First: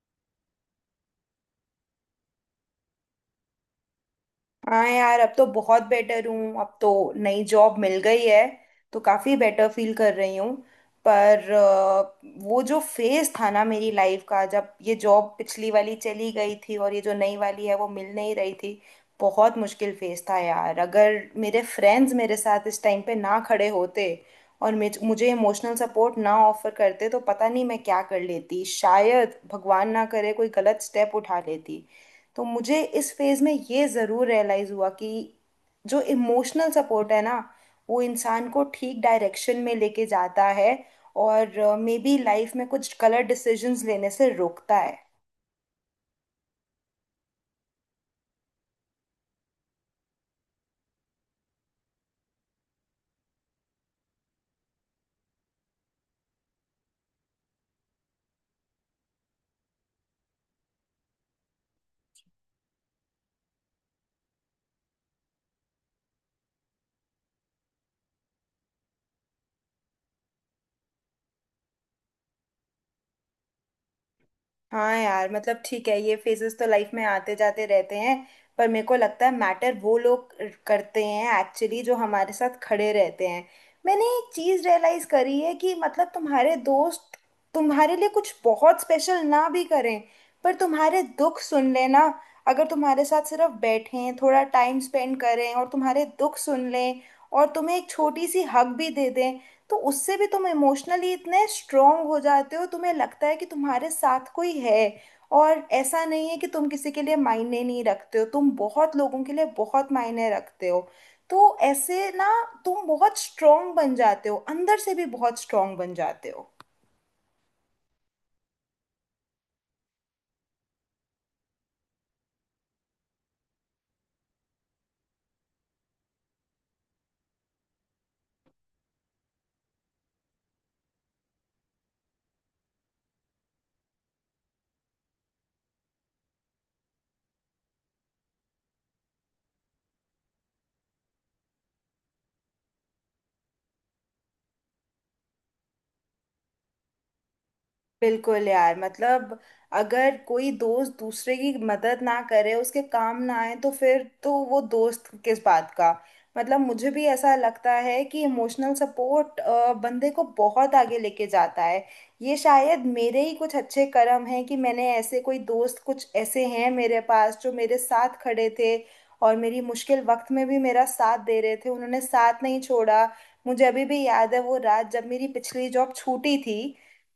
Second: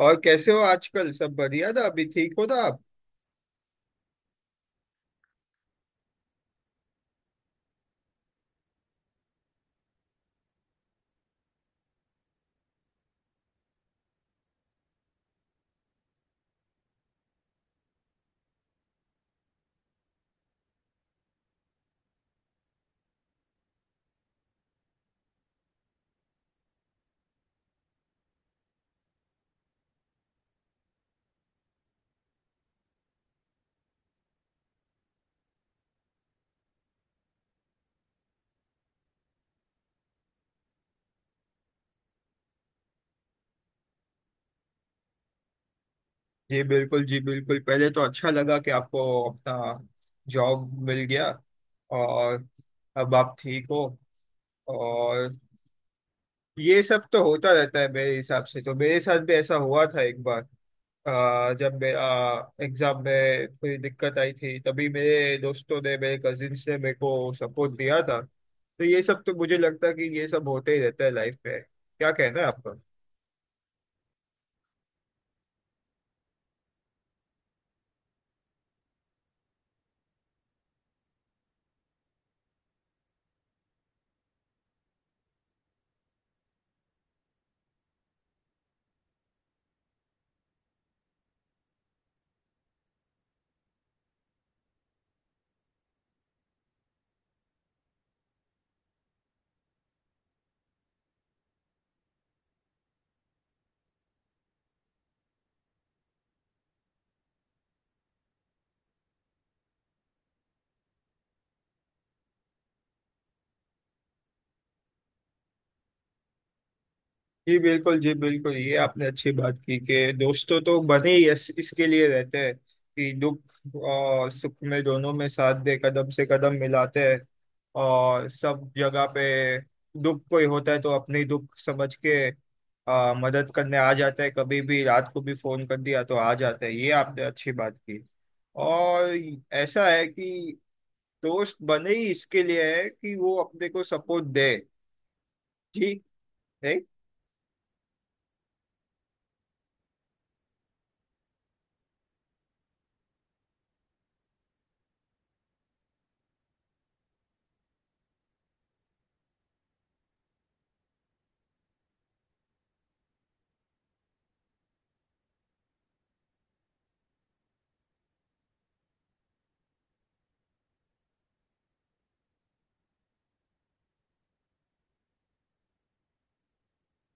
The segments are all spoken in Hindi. और कैसे हो आजकल? सब बढ़िया? था अभी ठीक हो, था आप। हाँ यार, अब तो बहुत बेटर हूँ। अब तो नई जॉब मिल गई है, तो काफ़ी बेटर फील कर रही हूँ। पर वो जो फेज था ना मेरी लाइफ का, जब ये जॉब पिछली वाली चली गई थी और ये जो नई वाली है वो मिल नहीं रही थी, बहुत मुश्किल फेज था यार। अगर मेरे फ्रेंड्स मेरे साथ इस टाइम पे ना खड़े होते और मुझे इमोशनल सपोर्ट ना ऑफर करते, तो पता नहीं मैं क्या कर लेती, शायद भगवान ना करे कोई गलत स्टेप उठा लेती। तो मुझे इस फेज में ये ज़रूर रियलाइज़ हुआ कि जो इमोशनल सपोर्ट है ना, वो इंसान को ठीक डायरेक्शन में लेके जाता है और मे बी लाइफ में कुछ गलत डिसीजंस लेने से रोकता है। जी बिल्कुल जी बिल्कुल, पहले तो अच्छा लगा कि आपको अपना जॉब मिल गया, और अब आप ठीक हो। और ये सब तो होता रहता है, मेरे हिसाब से तो मेरे साथ भी ऐसा हुआ था एक बार। जब मेरा एग्जाम में थोड़ी दिक्कत आई थी, तभी मेरे दोस्तों ने, मेरे कजिन्स ने मेरे को सपोर्ट दिया था। तो ये सब तो मुझे लगता है कि ये सब होते ही रहता है लाइफ में। क्या कहना है आपका? हाँ यार, मतलब ठीक है, ये फेजेस तो लाइफ में आते जाते रहते हैं। पर मेरे को लगता है मैटर वो लोग करते हैं एक्चुअली जो हमारे साथ खड़े रहते हैं। मैंने एक चीज रियलाइज करी है कि मतलब तुम्हारे दोस्त तुम्हारे लिए कुछ बहुत स्पेशल ना भी करें, पर तुम्हारे दुख सुन लेना, अगर तुम्हारे साथ सिर्फ बैठें थोड़ा टाइम स्पेंड करें और तुम्हारे दुख सुन लें और तुम्हें एक छोटी सी हक भी दे दें, तो उससे भी तुम इमोशनली इतने स्ट्रांग हो जाते हो, तुम्हें लगता है कि तुम्हारे साथ कोई है और ऐसा नहीं है कि तुम किसी के लिए मायने नहीं रखते हो, तुम बहुत लोगों के लिए बहुत मायने रखते हो। तो ऐसे ना तुम बहुत स्ट्रांग बन जाते हो, अंदर से भी बहुत स्ट्रांग बन जाते हो। जी बिल्कुल जी बिल्कुल, ये आपने अच्छी बात की, कि दोस्तों तो बने ही इसके लिए रहते हैं कि दुख और सुख में, दोनों में साथ दे, कदम से कदम मिलाते हैं। और सब जगह पे दुख कोई होता है, तो अपनी दुख समझ के मदद करने आ जाता है। कभी भी रात को भी फोन कर दिया तो आ जाता है। ये आपने अच्छी बात की। और ऐसा है कि दोस्त बने ही इसके लिए है, कि वो अपने को सपोर्ट दे। जी, है? बिल्कुल यार, मतलब अगर कोई दोस्त दूसरे की मदद ना करे, उसके काम ना आए, तो फिर तो वो दोस्त किस बात का। मतलब मुझे भी ऐसा लगता है कि इमोशनल सपोर्ट बंदे को बहुत आगे लेके जाता है। ये शायद मेरे ही कुछ अच्छे कर्म हैं कि मैंने ऐसे कोई दोस्त, कुछ ऐसे हैं मेरे पास जो मेरे साथ खड़े थे और मेरी मुश्किल वक्त में भी मेरा साथ दे रहे थे, उन्होंने साथ नहीं छोड़ा। मुझे अभी भी याद है वो रात जब मेरी पिछली जॉब छूटी थी,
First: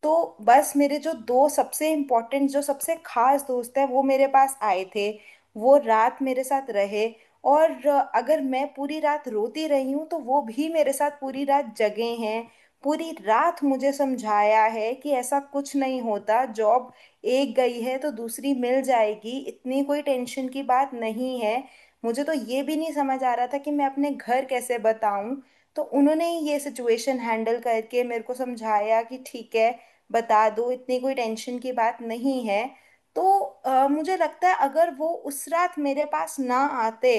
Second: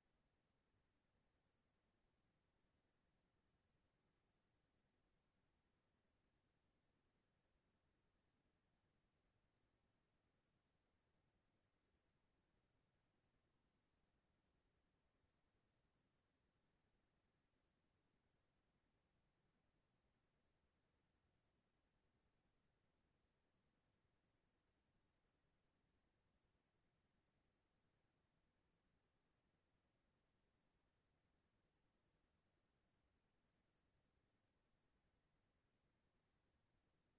तो बस मेरे जो दो सबसे इम्पोर्टेंट, जो सबसे खास दोस्त हैं, वो मेरे पास आए थे, वो रात मेरे साथ रहे। और अगर मैं पूरी रात रोती रही हूँ, तो वो भी मेरे साथ पूरी रात जगे हैं। पूरी रात मुझे समझाया है कि ऐसा कुछ नहीं होता, जॉब एक गई है तो दूसरी मिल जाएगी, इतनी कोई टेंशन की बात नहीं है। मुझे तो ये भी नहीं समझ आ रहा था कि मैं अपने घर कैसे बताऊं, तो उन्होंने ही ये सिचुएशन हैंडल करके मेरे को समझाया कि ठीक है, बता दो, इतनी कोई टेंशन की बात नहीं है। तो मुझे लगता है अगर वो उस रात मेरे पास ना आते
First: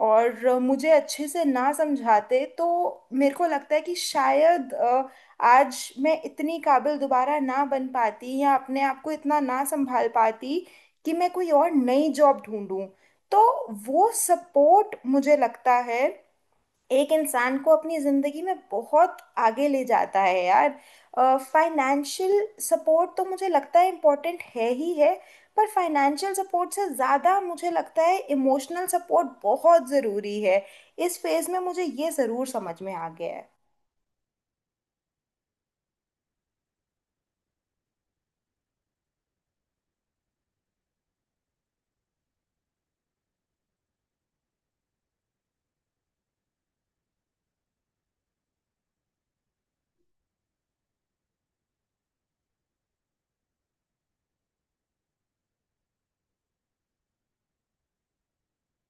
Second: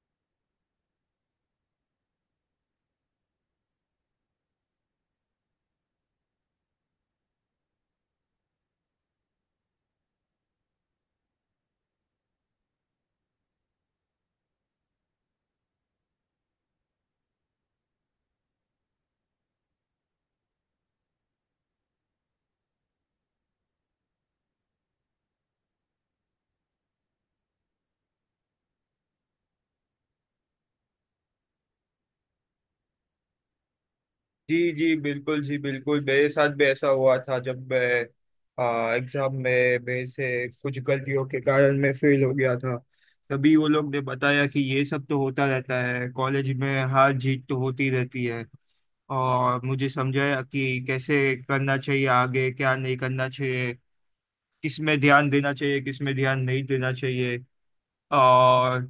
और मुझे अच्छे से ना समझाते, तो मेरे को लगता है कि शायद आज मैं इतनी काबिल दोबारा ना बन पाती या अपने आप को इतना ना संभाल पाती कि मैं कोई और नई जॉब ढूंढूं। तो वो सपोर्ट मुझे लगता है एक इंसान को अपनी जिंदगी में बहुत आगे ले जाता है यार। फाइनेंशियल सपोर्ट तो मुझे लगता है इम्पोर्टेंट है ही है, पर फाइनेंशियल सपोर्ट से ज़्यादा मुझे लगता है इमोशनल सपोर्ट बहुत ज़रूरी है। इस फेज में मुझे ये ज़रूर समझ में आ गया है। जी जी बिल्कुल जी बिल्कुल, मेरे साथ भी ऐसा हुआ था। जब मैं एग्जाम में मेरे से कुछ गलतियों के कारण मैं फेल हो गया था, तभी वो लोग ने बताया कि ये सब तो होता रहता है, कॉलेज में हार जीत तो होती रहती है। और मुझे समझाया कि कैसे करना चाहिए आगे, क्या नहीं करना चाहिए, किस में ध्यान देना चाहिए, किस में ध्यान नहीं देना चाहिए। और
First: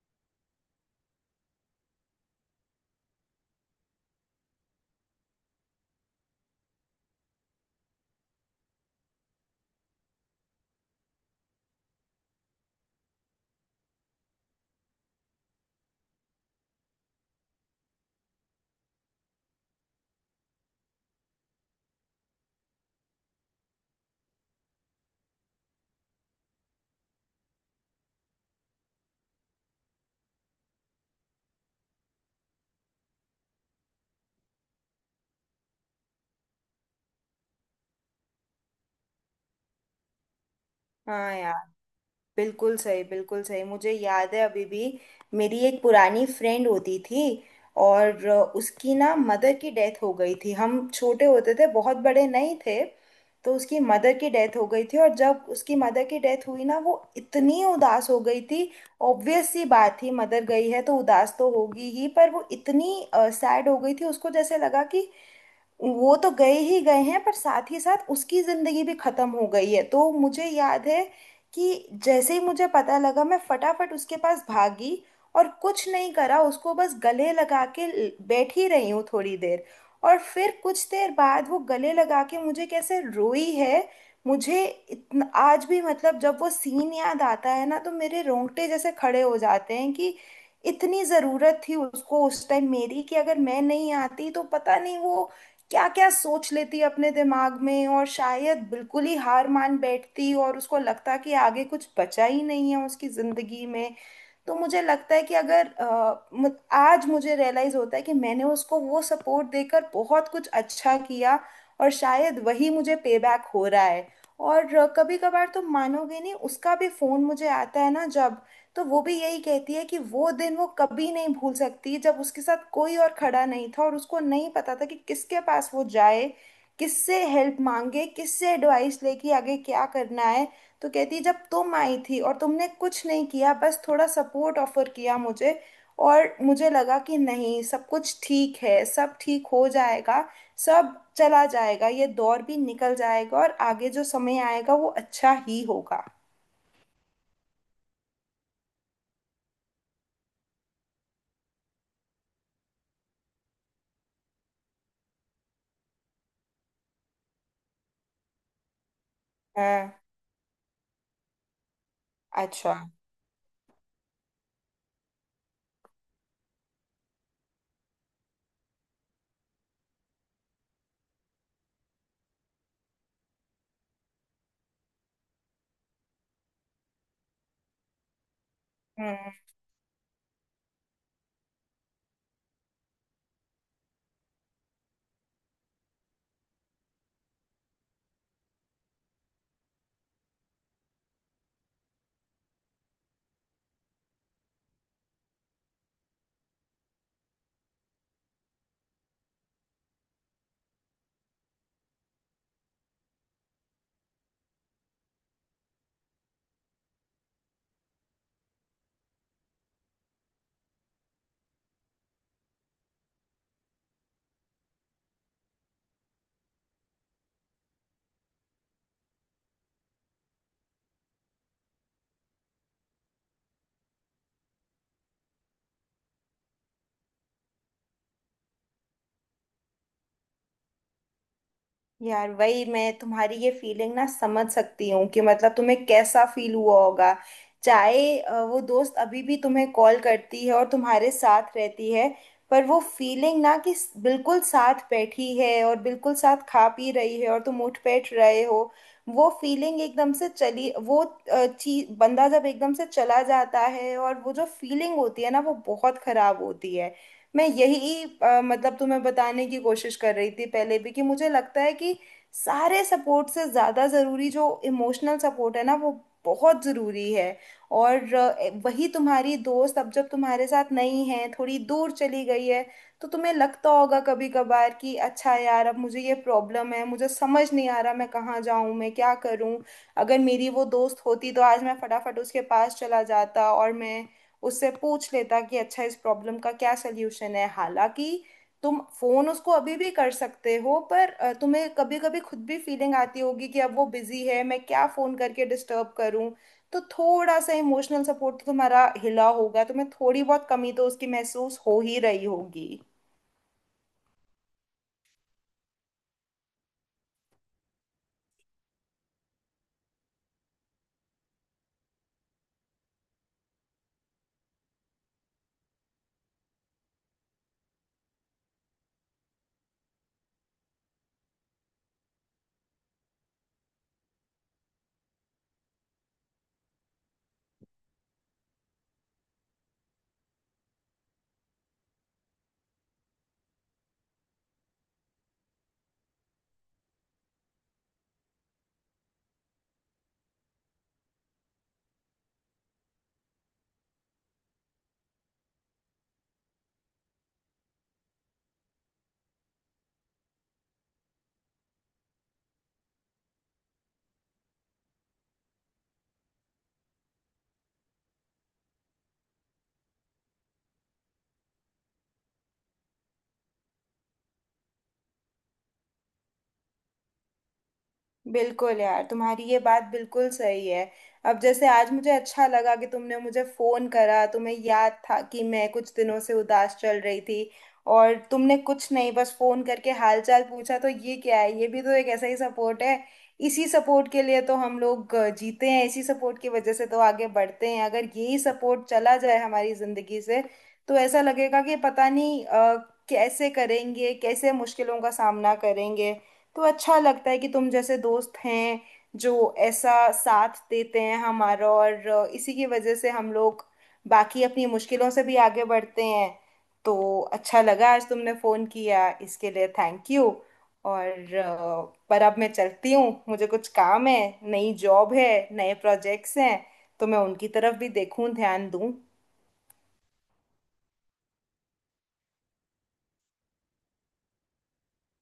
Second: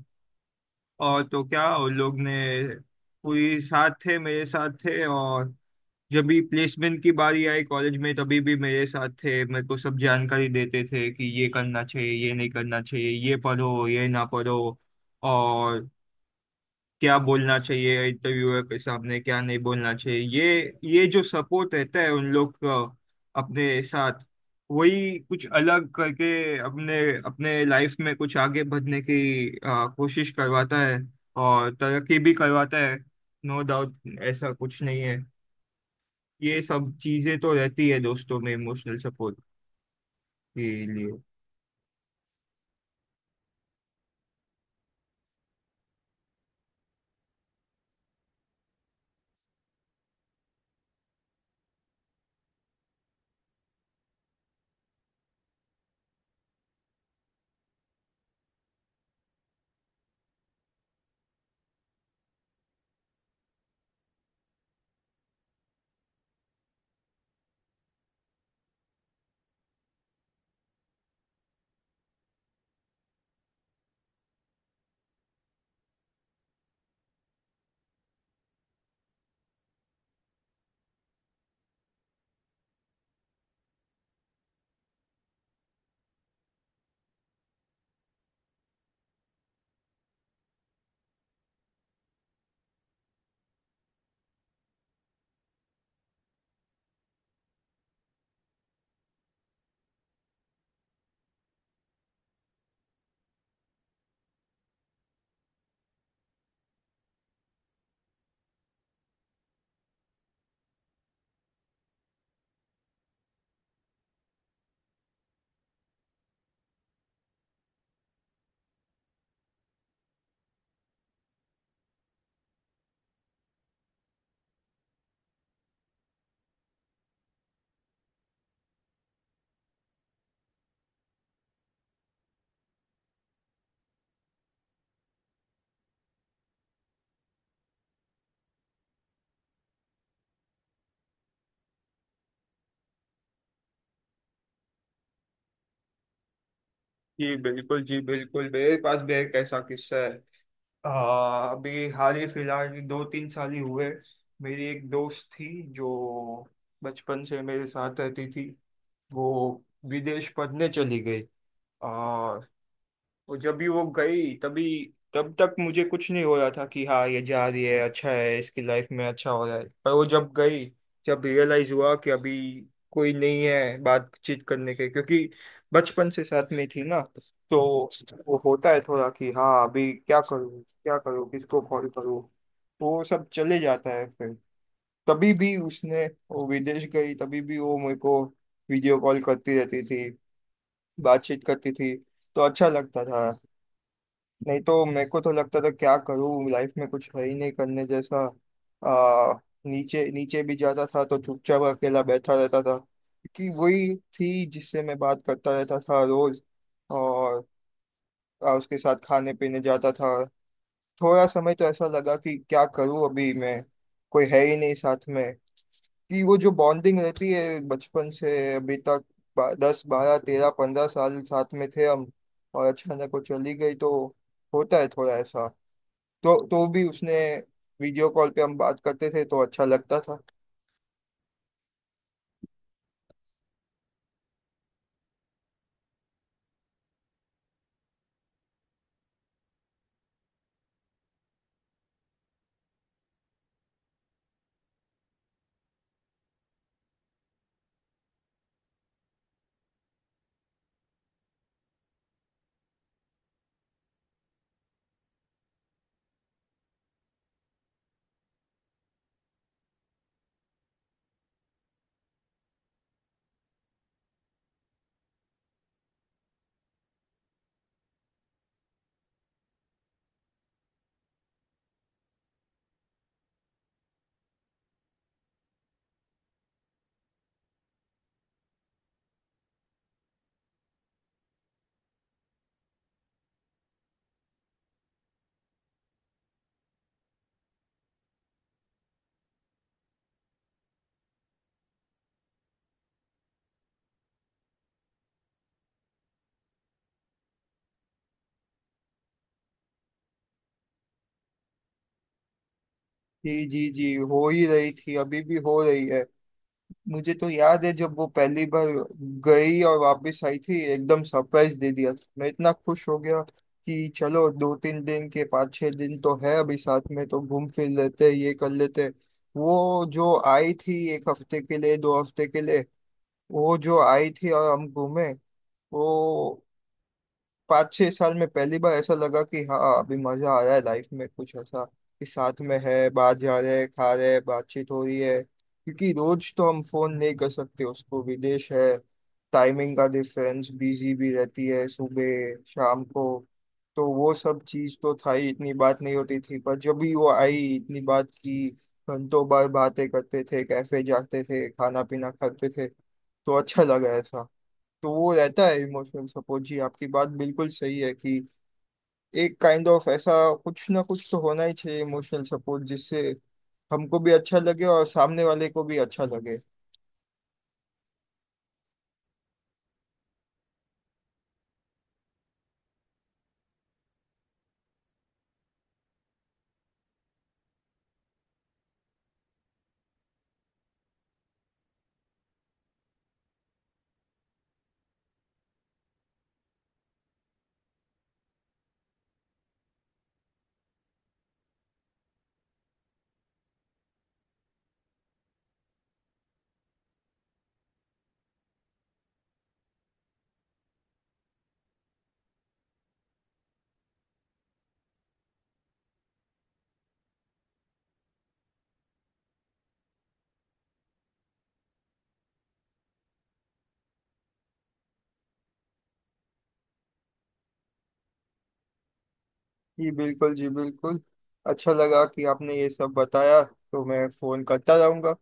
तो क्या उन लोग ने पूरी साथ थे, मेरे साथ थे। और जब भी प्लेसमेंट की बारी आई कॉलेज में, तभी भी मेरे साथ थे। मेरे को सब जानकारी देते थे कि ये करना चाहिए, ये नहीं करना चाहिए, ये पढ़ो ये ना पढ़ो। और क्या बोलना चाहिए इंटरव्यूअर के सामने, क्या नहीं बोलना चाहिए। ये जो सपोर्ट रहता है उन लोग का अपने साथ, वही कुछ अलग करके अपने अपने लाइफ में कुछ आगे बढ़ने की कोशिश करवाता है, और तरक्की भी करवाता है। No doubt. ऐसा कुछ नहीं है, ये सब चीजें तो रहती है दोस्तों में, इमोशनल सपोर्ट के लिए। हाँ यार, बिल्कुल सही, बिल्कुल सही। मुझे याद है अभी भी, मेरी एक पुरानी फ्रेंड होती थी और उसकी ना मदर की डेथ हो गई थी, हम छोटे होते थे, बहुत बड़े नहीं थे। तो उसकी मदर की डेथ हो गई थी, और जब उसकी मदर की डेथ हुई ना, वो इतनी उदास हो गई थी। ऑब्वियस सी बात थी, मदर गई है तो उदास तो होगी ही, पर वो इतनी सैड हो गई थी, उसको जैसे लगा कि वो तो गए ही गए हैं, पर साथ ही साथ उसकी जिंदगी भी खत्म हो गई है। तो मुझे याद है कि जैसे ही मुझे पता लगा, मैं फटाफट उसके पास भागी और कुछ नहीं करा, उसको बस गले लगा के बैठ ही रही हूँ थोड़ी देर, और फिर कुछ देर बाद वो गले लगा के मुझे कैसे रोई है। मुझे इतना आज भी, मतलब जब वो सीन याद आता है ना, तो मेरे रोंगटे जैसे खड़े हो जाते हैं कि इतनी ज़रूरत थी उसको उस टाइम मेरी, कि अगर मैं नहीं आती तो पता नहीं वो क्या क्या सोच लेती अपने दिमाग में, और शायद बिल्कुल ही हार मान बैठती और उसको लगता कि आगे कुछ बचा ही नहीं है उसकी जिंदगी में। तो मुझे लगता है कि अगर आज मुझे रियलाइज होता है कि मैंने उसको वो सपोर्ट देकर बहुत कुछ अच्छा किया, और शायद वही मुझे पे बैक हो रहा है। और कभी कभार, तो मानोगे नहीं, उसका भी फोन मुझे आता है ना जब, तो वो भी यही कहती है कि वो दिन वो कभी नहीं भूल सकती जब उसके साथ कोई और खड़ा नहीं था और उसको नहीं पता था कि किसके पास वो जाए, किससे हेल्प मांगे, किससे एडवाइस लेके आगे क्या करना है। तो कहती, जब तुम आई थी और तुमने कुछ नहीं किया, बस थोड़ा सपोर्ट ऑफर किया मुझे, और मुझे लगा कि नहीं, सब कुछ ठीक है, सब ठीक हो जाएगा, सब चला जाएगा, ये दौर भी निकल जाएगा और आगे जो समय आएगा वो अच्छा ही होगा। जी बिल्कुल जी बिल्कुल, मेरे पास भी एक ऐसा किस्सा है। अभी हाल ही फिलहाल 2-3 साल ही हुए, मेरी एक दोस्त थी, जो बचपन से मेरे साथ रहती थी। वो हाँ। विदेश पढ़ने चली गई। आ, अच्छा। वो जब भी, वो गई तभी, तब तक मुझे कुछ नहीं हो रहा था कि हाँ ये जा रही है, अच्छा है, इसकी लाइफ में अच्छा हो रहा है। पर वो जब गई, जब रियलाइज हुआ कि अभी कोई नहीं है बातचीत करने के, क्योंकि बचपन से साथ में थी ना। तो वो होता है थोड़ा, कि हम्म। हाँ अभी क्या करूँ क्या करूँ, किसको कॉल करूँ। तो वो सब चले जाता है फिर। तभी भी उसने, वो विदेश गई तभी भी, वो मेरे को वीडियो कॉल करती रहती थी, बातचीत करती थी, तो अच्छा लगता था। नहीं तो मेरे को तो लगता था क्या करूँ, लाइफ में कुछ है ही नहीं करने जैसा। आ, नीचे नीचे भी जाता था तो चुपचाप अकेला बैठा रहता था। कि वही थी जिससे मैं बात करता रहता था रोज। और उसके साथ खाने पीने जाता था। थोड़ा समय तो ऐसा लगा कि क्या करूँ अभी मैं, कोई है ही नहीं साथ में। कि वो जो बॉन्डिंग रहती है बचपन से अभी तक, 10, 12, 13, 15 साल साथ में थे हम, और अचानक वो चली गई, तो होता है थोड़ा ऐसा। तो भी उसने वीडियो कॉल पे हम बात करते थे, तो अच्छा लगता था। यार वही, मैं तुम्हारी ये फीलिंग ना समझ सकती हूँ कि मतलब तुम्हें कैसा फील हुआ होगा। चाहे वो दोस्त अभी भी तुम्हें कॉल करती है और तुम्हारे साथ रहती है, पर वो फीलिंग ना कि बिल्कुल साथ बैठी है और बिल्कुल साथ खा पी रही है और तुम उठ बैठ रहे हो, वो फीलिंग एकदम से चली। वो चीज, बंदा जब एकदम से चला जाता है और वो जो फीलिंग होती है ना, वो बहुत खराब होती है। मैं यही मतलब तुम्हें बताने की कोशिश कर रही थी पहले भी कि मुझे लगता है कि सारे सपोर्ट से ज़्यादा ज़रूरी जो इमोशनल सपोर्ट है ना, वो बहुत ज़रूरी है। और वही तुम्हारी दोस्त अब जब तुम्हारे साथ नहीं है, थोड़ी दूर चली गई है, तो तुम्हें लगता होगा कभी कभार कि अच्छा यार, अब मुझे ये प्रॉब्लम है, मुझे समझ नहीं आ रहा मैं कहाँ जाऊँ, मैं क्या करूँ। अगर मेरी वो दोस्त होती तो आज मैं फटाफट उसके पास चला जाता और मैं उससे पूछ लेता कि अच्छा, इस प्रॉब्लम का क्या सल्यूशन है। हालांकि तुम फोन उसको अभी भी कर सकते हो, पर तुम्हें कभी कभी खुद भी फीलिंग आती होगी कि अब वो बिजी है, मैं क्या फोन करके डिस्टर्ब करूं। तो थोड़ा सा इमोशनल सपोर्ट तो तुम्हारा हिला होगा, तुम्हें थोड़ी बहुत कमी तो उसकी महसूस हो ही रही होगी। जी जी जी, हो ही रही थी, अभी भी हो रही है। मुझे तो याद है जब वो पहली बार गई और वापस आई थी, एकदम सरप्राइज दे दिया था। मैं इतना खुश हो गया कि चलो 2-3 दिन के, 5-6 दिन तो है अभी साथ में, तो घूम फिर लेते हैं, ये कर लेते हैं। वो जो आई थी एक हफ्ते के लिए, 2 हफ्ते के लिए, वो जो आई थी और हम घूमे। वो, 5-6 साल में पहली बार ऐसा लगा कि हाँ अभी मजा आ रहा है लाइफ में, कुछ ऐसा कि साथ में है, बाहर जा रहे हैं, खा रहे हैं, बातचीत हो रही है। क्योंकि रोज तो हम फोन नहीं कर सकते उसको, विदेश है, टाइमिंग का डिफरेंस, बिजी भी रहती है सुबह शाम को। तो वो सब चीज़ तो था ही, इतनी बात नहीं होती थी। पर जब भी वो आई, इतनी बात की, घंटों बार बातें करते थे, कैफे जाते थे, खाना पीना खाते थे, तो अच्छा लगा ऐसा। तो वो रहता है इमोशनल सपोर्ट। जी, आपकी बात बिल्कुल सही है कि एक काइंड ऑफ ऐसा कुछ ना कुछ तो होना ही चाहिए, इमोशनल सपोर्ट, जिससे हमको भी अच्छा लगे और सामने वाले को भी अच्छा लगे। बिल्कुल यार, तुम्हारी ये बात बिल्कुल सही है। अब जैसे आज मुझे अच्छा लगा कि तुमने मुझे फोन करा, तुम्हें याद था कि मैं कुछ दिनों से उदास चल रही थी और तुमने कुछ नहीं बस फोन करके हालचाल पूछा, तो ये क्या है, ये भी तो एक ऐसा ही सपोर्ट है। इसी सपोर्ट के लिए तो हम लोग जीते हैं, इसी सपोर्ट की वजह से तो आगे बढ़ते हैं। अगर यही सपोर्ट चला जाए हमारी जिंदगी से, तो ऐसा लगेगा कि पता नहीं कैसे करेंगे, कैसे मुश्किलों का सामना करेंगे। तो अच्छा लगता है कि तुम जैसे दोस्त हैं जो ऐसा साथ देते हैं हमारा, और इसी की वजह से हम लोग बाकी अपनी मुश्किलों से भी आगे बढ़ते हैं। तो अच्छा लगा आज तुमने फ़ोन किया, इसके लिए थैंक यू। और पर अब मैं चलती हूँ, मुझे कुछ काम है, नई जॉब है, नए प्रोजेक्ट्स हैं, तो मैं उनकी तरफ भी देखूं, ध्यान दूं। जी बिल्कुल जी बिल्कुल, अच्छा लगा कि आपने ये सब बताया। तो मैं फोन करता रहूंगा,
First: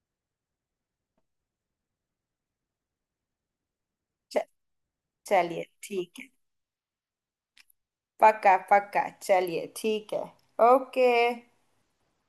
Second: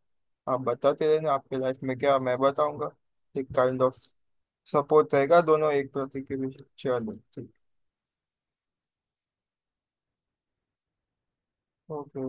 आप बताते रहना आपके लाइफ में क्या, मैं बताऊंगा। एक काइंड ऑफ च- सपोर्ट रहेगा चलिए दोनों एक ठीक प्रति है। के बीच। चलो ठीक। पक्का पक्का, चलिए ठीक है। ओके। ओके।